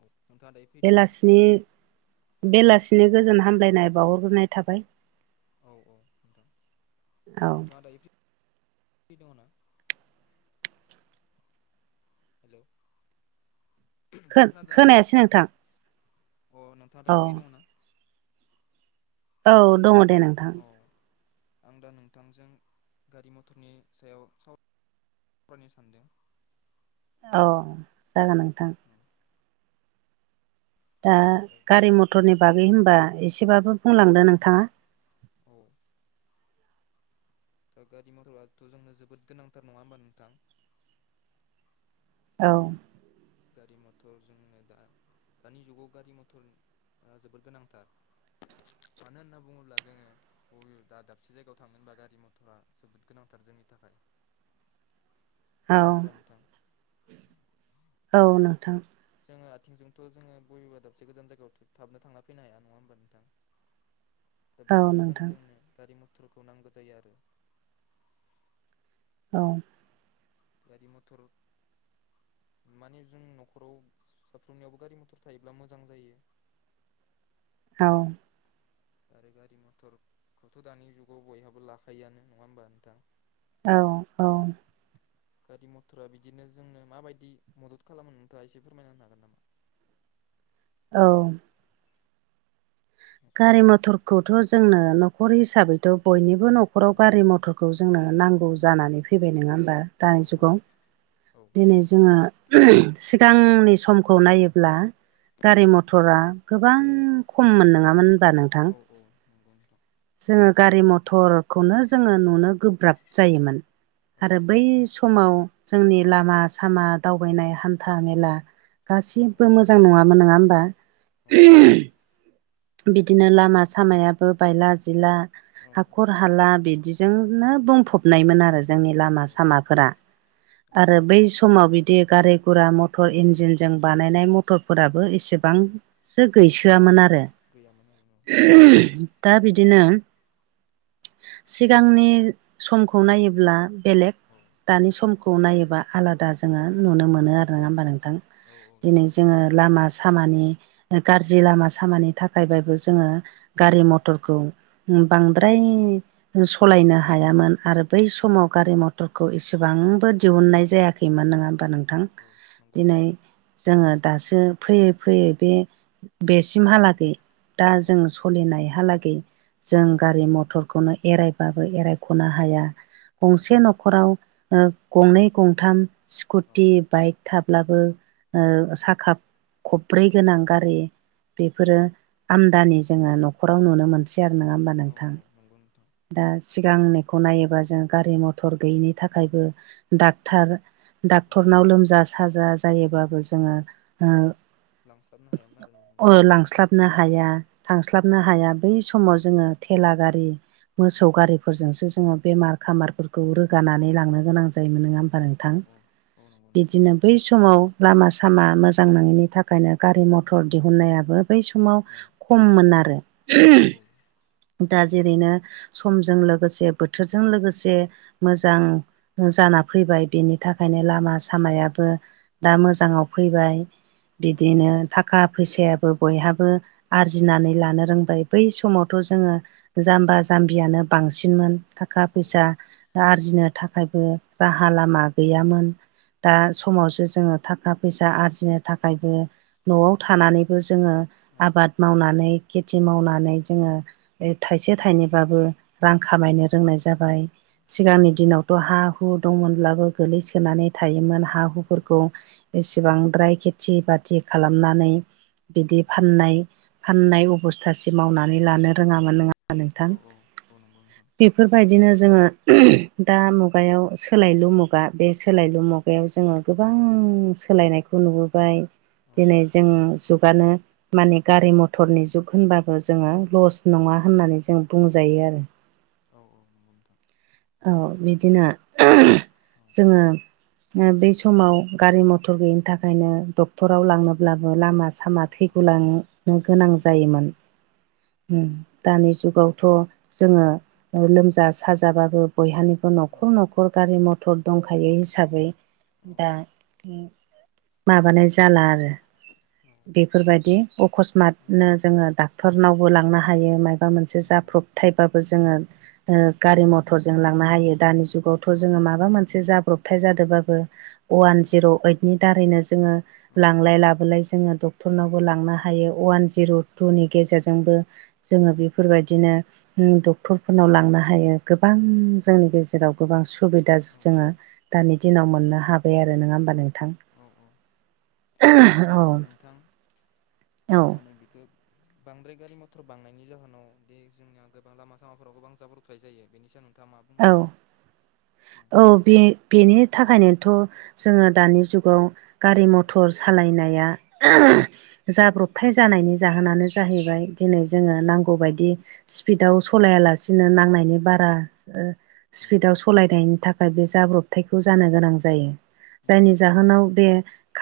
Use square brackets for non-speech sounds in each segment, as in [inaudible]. औ नोंथां दे बेलासिनि बेलासिनि गोजोन औ हामलायनाय बावहरग्रोनाय थाबाय औ औ नोंथां औ नोंथाङा दायो फ्रि दङ ना? हेल' खोन खोनायासै नोंथां अ नोंथाङा औ दायो फ्रि दङ ना? औ दङ दे नोंथां औ आं दा नोंथांजों गारि मटरनि सायाव साव रायनो सान्दों औ जागोन नोंथां औ दा गारि मटरनि बागै होनबा एसेबाबो बुंलांदो नोंथाङा औ दा गारि मथरथ' जोंनो जोबोद गोनांथार नङा होनोमबा नोंथां औ गारि मथर जोंनो दा दानि जुगाव गारि मटरा जोबोद गोनांथार मानो होनना बुङोब्ला जोङो बबे दा दाबसे जायगायाव थांनो होनबा गारि मथरा जोबोद गोनांथार जोंनि थाखाय औ नङा होमबा नोंथां औ नोंथां जोङो आथिंजोंथ' जोङो बबेबा दाबसे गोजान जायगायाव थाबनो थांना फैनो हाया नङा होनबा नोंथां। [inaudible] दा बेनि थाखायनो नोंथां जोंनो गारि मथरखौ नांगौ जायो आरो। औ गारि मथर माने जों न'खराव साफ्रोमनियावबो गारि मथर थायोब्ला मोजां जायो। औ आरो गारि मथरखौथ' दानि जुगाव बयहाबो लाखायोआानो नङा होमबा नोंथां। औ औ गारि मथरा बिदिनो जोंनो माबायदि मदद खालामो नोंथाङा एसे फोरमायना होनो हागोन नामा? औ गारि मथरखौथ' जोंनो न'खर हिसाबैथ' बयनिबो न'खराव औ गारि मटर जोंनो नांगौ जानानै फैबाय नङा होमबा दानि औ जुगाव औ दिनै जोङो सिगांनि समखौ नायोब्ला गारि मथरा गोबां खममोन नङामोन होनबा नोंथां। अ नंगौ नोंथां। जोङो गारि मथरखौनो जोङो नुनो गोब्राब जायोमोन औ आरो बै समाव जोंनि लामा सामा दावबायनाय हान्था मेला औ गासिबो मोजां नङामोन नङा होमबा औ बिदिनो लामा सामायाबो बायला जिला औ हाखर हाला बिदिजोंनो बुंफबनायमोन आरो जोंनि औ लामा औ सामाफोरा। औ आरो बै समाव बिदि गारि गुरा मथर इन्जिनजों बानायनाय मथर फोराबो एसेबांसो औ गैसोआमोन आरो। गैयामोन आरोना दा बिदिनो सिगांनि समखौ नायोब्ला बेलेग औ दानि समखौ नायोबा आलादा जोङो औ नुनो मोनो आरो। नङा होमबा नोंथां औ औ दिनै नंगौ नोंथां। जोङो लामा सामानि गाज्रि लामा सामानि थाखाय थाखायबो जोङो गारि औ मथरखौ बांद्राय सालायनो हायामोन आरो बै समाव हायामोन औ गारि मथर डक्टरखौ इसेबांबो दिहुननाय जायाखैमोन नङा होमबा औ नोंथां औ नंगौ दिनै नोंथां जोङो दासो फैयै फैयै बे बेसिमहालागै दा औ जों सलिनायहालागै जों औ गारि मथरखौनो एरायबाबो एरायख'नो हाया। औ गंसे न'खराव गंनै गंथाम स्कुटि बाइक थाब्लाबो औ साखा खब्रै गोनां गारि बेफोरो आमदानि जोङो न'खराव नुनो मोनसै आरो नङा होमबा औ नोंथां। नंगौ नोंथां दा सिगांनिखौ नायोबा जों गारि मथर गैयिनि थाखायबो औ डक्टर औ डाक्टरनाव लोमजा साजा जायोबाबो जोङो औ लांस्लाबनो हायामोन आरो न' ओ नोंथां लांस्लाबनो औ ह थांस्लाबनो हाया बै औ समाव जोङो थेला गारि मोसौ गारिफोरजोंसो जोङो बेमार खामारफोरखौ रोगानानै लांनो गोनां जायोमोन नंङा होमबा औ नोंथां औ नंगौ नोंथां बिदिनो बै समाव लामा सामा मोजां नंङैनि थाखायनो गारि मथर दिहुननायाबो बै समाव औ खममोन आरो औ औ दा जेरैनो समजों लोगोसे बोथोरजों लोगोसे मोजां जाना फैबाय बेनि थाखायनो लामा सामायाबो दा मोजांङाव फैबाय बिदिनो थाखा फैसायाबो बयहाबो औ आरजिनानै लानो रोंबाय बै समावथ' जोंङो जाम्बा जाम्बियानो बांसिनमोन थाखा औ फैसा आरजिनो थाखायबो राहा लामा गैयामोन दा समावसो जोंङो थाखा फैसा आरजिनो थाखायबो न'आव थानानैबो जोंङो आबाद मावनानै खेथि मावनानै जोंङो थाइसे थाइनैबाबो रां खामायनो रोंनाय जाबाय। सिगांनि दिनावथ' हा हु दंमोनब्लाबो गोलैसोनानै थायोमोन हा हुफोरखौ एसेबांद्राय खेथि बाथि खालामनानै बिदि फाननाय फाननाय अबस्थासे मावनानै लानो रोंङामोन नङा होमबा बा नोंथां नंगौ नोंथां बेफोरबायदिनो जोंङो दा मुगायाव सोलायलु मुगा बे सोलायलु बेयाव जोंङो गोबां सोलायनायखौ नुबोबाय औ दिनै जों जुगानो माने गारि मथर टरनि जुग होनबाबो जोंङो लस नंङा होननानै जों बुंजायो आरो औ-औ नंगौ नोंथां औ बिदिनो औ जोंङो बे समाव गारि मथर गैयिनि थाखायनो डक्टराव लांनोब्लाबो लामा औ सामा थै [unintelligible] गोनां जायोमोन दानि जुगावथ' जोंङो लोमजा साजाबाबो बयहानिबो न'खर न'खर गारि मथर दंखायो हिसाबै ओ माबानाय जाला आरो बेफोरबायदि अकसमात नो जोंङो डाक्टरनावबो लांनो हायो मायबा मोनसे जाब्रबथायबाबो जोंङो ओ गारि मथरजों लांनो हायो दानि जुगावथ' जोंङो माबा मोनसे जाब्रबथाय जादोबाबो अवान जिर' ओइदनि दारैनो जोंङो लांलाय लाबोलाय जोंङो डक्टरनावबो लांनो हायो अवान जिर' टुनि गेजेरजोंबो जोंङो बेफोरबायदिनो डक्टरफोरनाव लांनो हायो गोबां जोंनि गेजेराव गोबां सुबिदा जोंङो दानि दिनाव मोननो हाबाय आरो नंङा होमबा नोंथां अ ओमफ्राय औ नोंथां औ मा होनो बेखौ बांद्राय गारि मथर बांनायनि जाहोनाव दि जोंनिया गोबां लामा सामाफोराव गोबां जाब्रथाय जायो बेनि सोमोनदै औ-औ बे बेनि थाखायनोथ' जोंङो दानि जुगाव गारि मथर सालायनाया जाब्रबथाय जानायनि जाहोनानो जाहैबाय दिनै जोंङो नांगौबायदि स्पिडआव सलायालासिनो नांनायनि बारा स्पिडाव सालायनायनि थाखाय बे जाब्रबथायखौ जानो गोनां जायो। जायनि जाहोनाव बे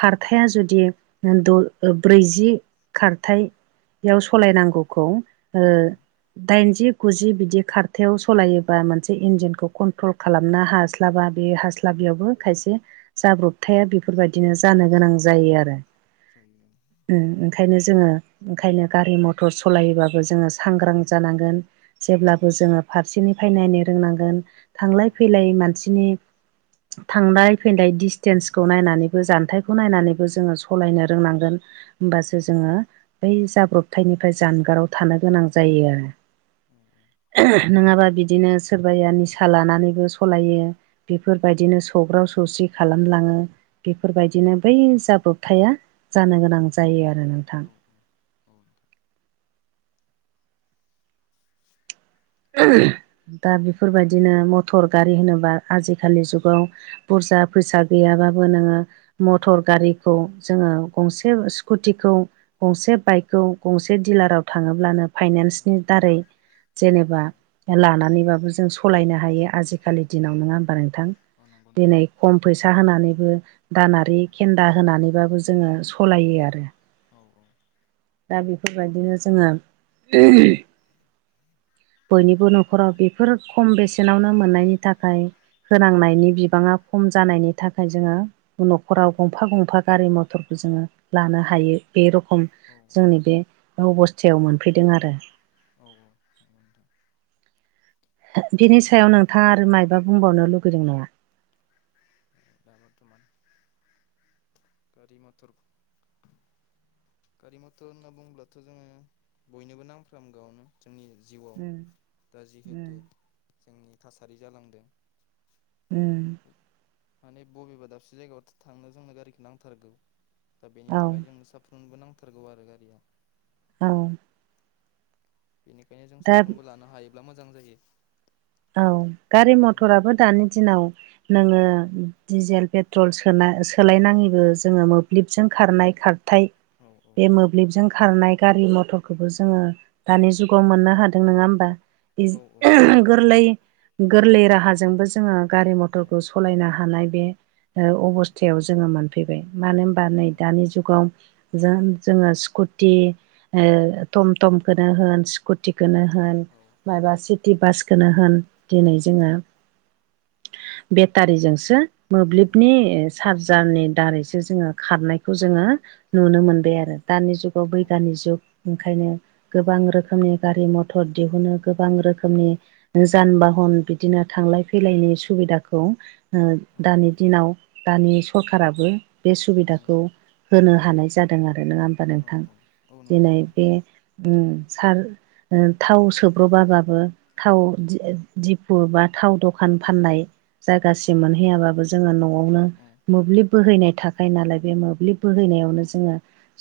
खारथाया जुदि द ब्रैजि खारथायाव सलायनांगौखौ ओ दाइनजि गुजि बिदि खारथायाव सालायोबा मोनसे इन्जिनखौ कन्ट्रल खालामनो हास्लाबा बे हास्लाबियावबो खायसे जाब्रबथाया बेफोरबायदिनो जानो गोनां जायो आरो ओम ओंखायनो जोंङो ओंखायनो गारि मथर सालायोबाबो जोंङो सांग्रां जानांगोन जेब्लाबो जोङो फारसेनिफ्राय नायनो रोंनांगोन थांलाय फैलाय मानसिनि थांनाय फैनाय डिसटेन्सखौ नायनानैबो जान्थाइखौ नायनानैबो जोङो सालायनो रोंनांगोन होमबासो जोङो बै जाब्रबथायनिफ्राय जानगाराव थानो गोनां जायो आरो नङाबा बिदिनो सोरबाया निसा लानानैबो सलायो बेफोरबायदिनो सौग्राव सौसि खालामलाङो बेफोरबायदिनो बै जाब्रबथाया जानो गोनां जायो आरो नोंथां अ नोंथां दा बेफोरबायदिनो मथर गारि नोंथां होनोबा आजिखालि जुगाव बुरजा फैसा गैयाबाबो नोङो औ मटर गारिखौ जोङो गंसे स्कुटिखौ गंसे बाइकखौ गंसे दिलाराव थाङोब्लानो फाइनान्सनि दारै जेनेबा बा औ लानानैबाबो जों सालायनो हायो आजिखालि औ दिनाव नङा होमबा नोंथां औ नंगौ नोंथां दिनै खम फैसा होनानैबो औ दानारि खेन्दा होनानैबाबो जोङो सलायो आरो औ औ दा बेफोरबायदिनो जोङो बयनिबो न'खराव बेफोर खम बेसेनावनो मोननायनि थाखाय होनांनायनि बिबाङा खम जानायनि थाखाय जोङो न'खराव गंफा गंफा गारि मथरखौ जोङो लानो हायो बे रखम जोंनि बे अबस्थायाव मोनफैदों आरो औ औ नंगौ नोंथां बिनि सायाव नोंथाङा आरो मायबा बुंबावनो लुगैदों नामा दा बरथमान गारि मटर गारि मथर होनना बुङोब्लाथ' जोङो बयनोबो नांफ्रामगोआनो जोंनि जिउआव उम दा उम जिहेथु जोंनि थासारि जालांदों उम माने बबेबा दाबसे जायगायाव' थांनो जोंनो गारिखौ नांथारगौ दा बेनि औ थाखाय जोंनो साफ फ्रोमनोबो नांथारगौ आरो गारिखौ औ बेनिखायनो जों दा साफ्रोमबो लानो हायोब्ला मोजां जायो औ गारि मथराबो दानि दिनाव नोङो डिजेल पेट्रल सोनाय औ सोलायनाङैबो जोङो मोब्लिबजों खारनाय खार हाथाय औ बे मोब मोब्लिबजों खारनाय गारि मथरखौबो जोङो दानि जुगाव मोननो हादों नङा होमबा इ औ औ [inaudible] गोरलै गोरलै राहाजोंबो जोङो गारि औ मथरखौ सलायनो हानाय बे अबस्थायाव जोङो मोनफैबाय मानो होनबा नै दानि जुगाव जों जोङो स्कुटि ओ टमटमखौनो होन स्कुटिखौनो होन माबा सिटि बास खौनो होन दिनै जोङो बेटारिजोंसो मोब्लिबनि चार्जारनि दारैसो जोङो खारनायखौ जोङो नुनो मोनबाय आरो दानि जुगाव बैगयानिक जुग ओंखायनो गोबां रोखोमनि गारि मथर दिहुनो गोबां रोखोमनि जान बाहन बिदिनो थांलाय फैलायनि सुबिदाखौ दानि दिनाव दानि सरखाराबो बे सुबिदाखौ होनो हानाय जादों आरो नङा होमबा नोंथां नंगौ दिनै नोंथां बे सार थाव सोब्रबाबाबो थाव दिफु बा थाव दखान औ फाननाय औ जायगासिम मोनहैयाबाबो जोङो न'आवनो औ मोब्लिब बोहैनाय थाखायो नालाय बे मोब्लिब औ बोहैनायावनो जोङो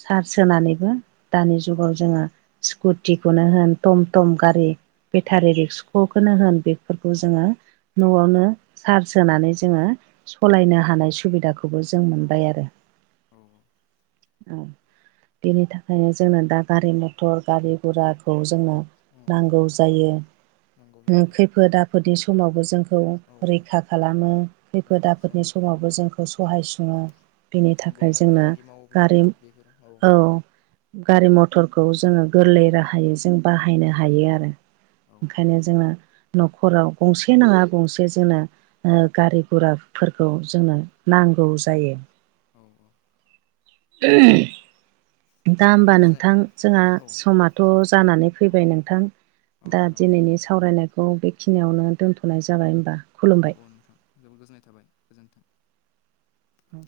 सार्च होनानैबो दानि औ जुगाव जोङो स्कुटिखौनो होन थम थम गारि, बेटारि रिक्स' खौनो होन बेफोरखौ जोङो न'आवनो सार्ज होनानै जोङो सालायनो हानाय सुबिदाखौबो जों औ मोनबाय आरो औ औ। बेनि थाखायनो जोंङो दा गारि मथर गारि गुराखौ जोङो औ नांगौ जायो। नांगौ जायो खैफोद आफोदनि समावबो जोंखौ औ औ रैखा खालामो औ खैफोद जों आफोदनि समाव जोंखौ औ सहाय सुङो बेनि जों थाखाय बेफार जोंनो फालांगि मावोब्लाबो गारि बेफोराव औ। गारि मथरखौ जोङो गोरलै राहायै जों बाहायनो औ हायो आरो औ ओंखायनो जोङा न'खराव गंसे नाङा गंसे जोंना ओ गारि गुराफोरखौ जोङो औ नांगौ जायो औ [inaudible] दा होमबा गोजोन नोंथां जोंहा औ समाथ जानानै औ फैबाय औ नोंथां। औ दा नोंथां औ दिनैनि सावरायनायखौ बेखिनियावनो दोनथनाय जाबाय होनबा औ खुलुमबाय। औ नोंथां जोबोद गोजोननाय थाबाय गोजोन्थों।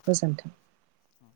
गोजोन्थों। औ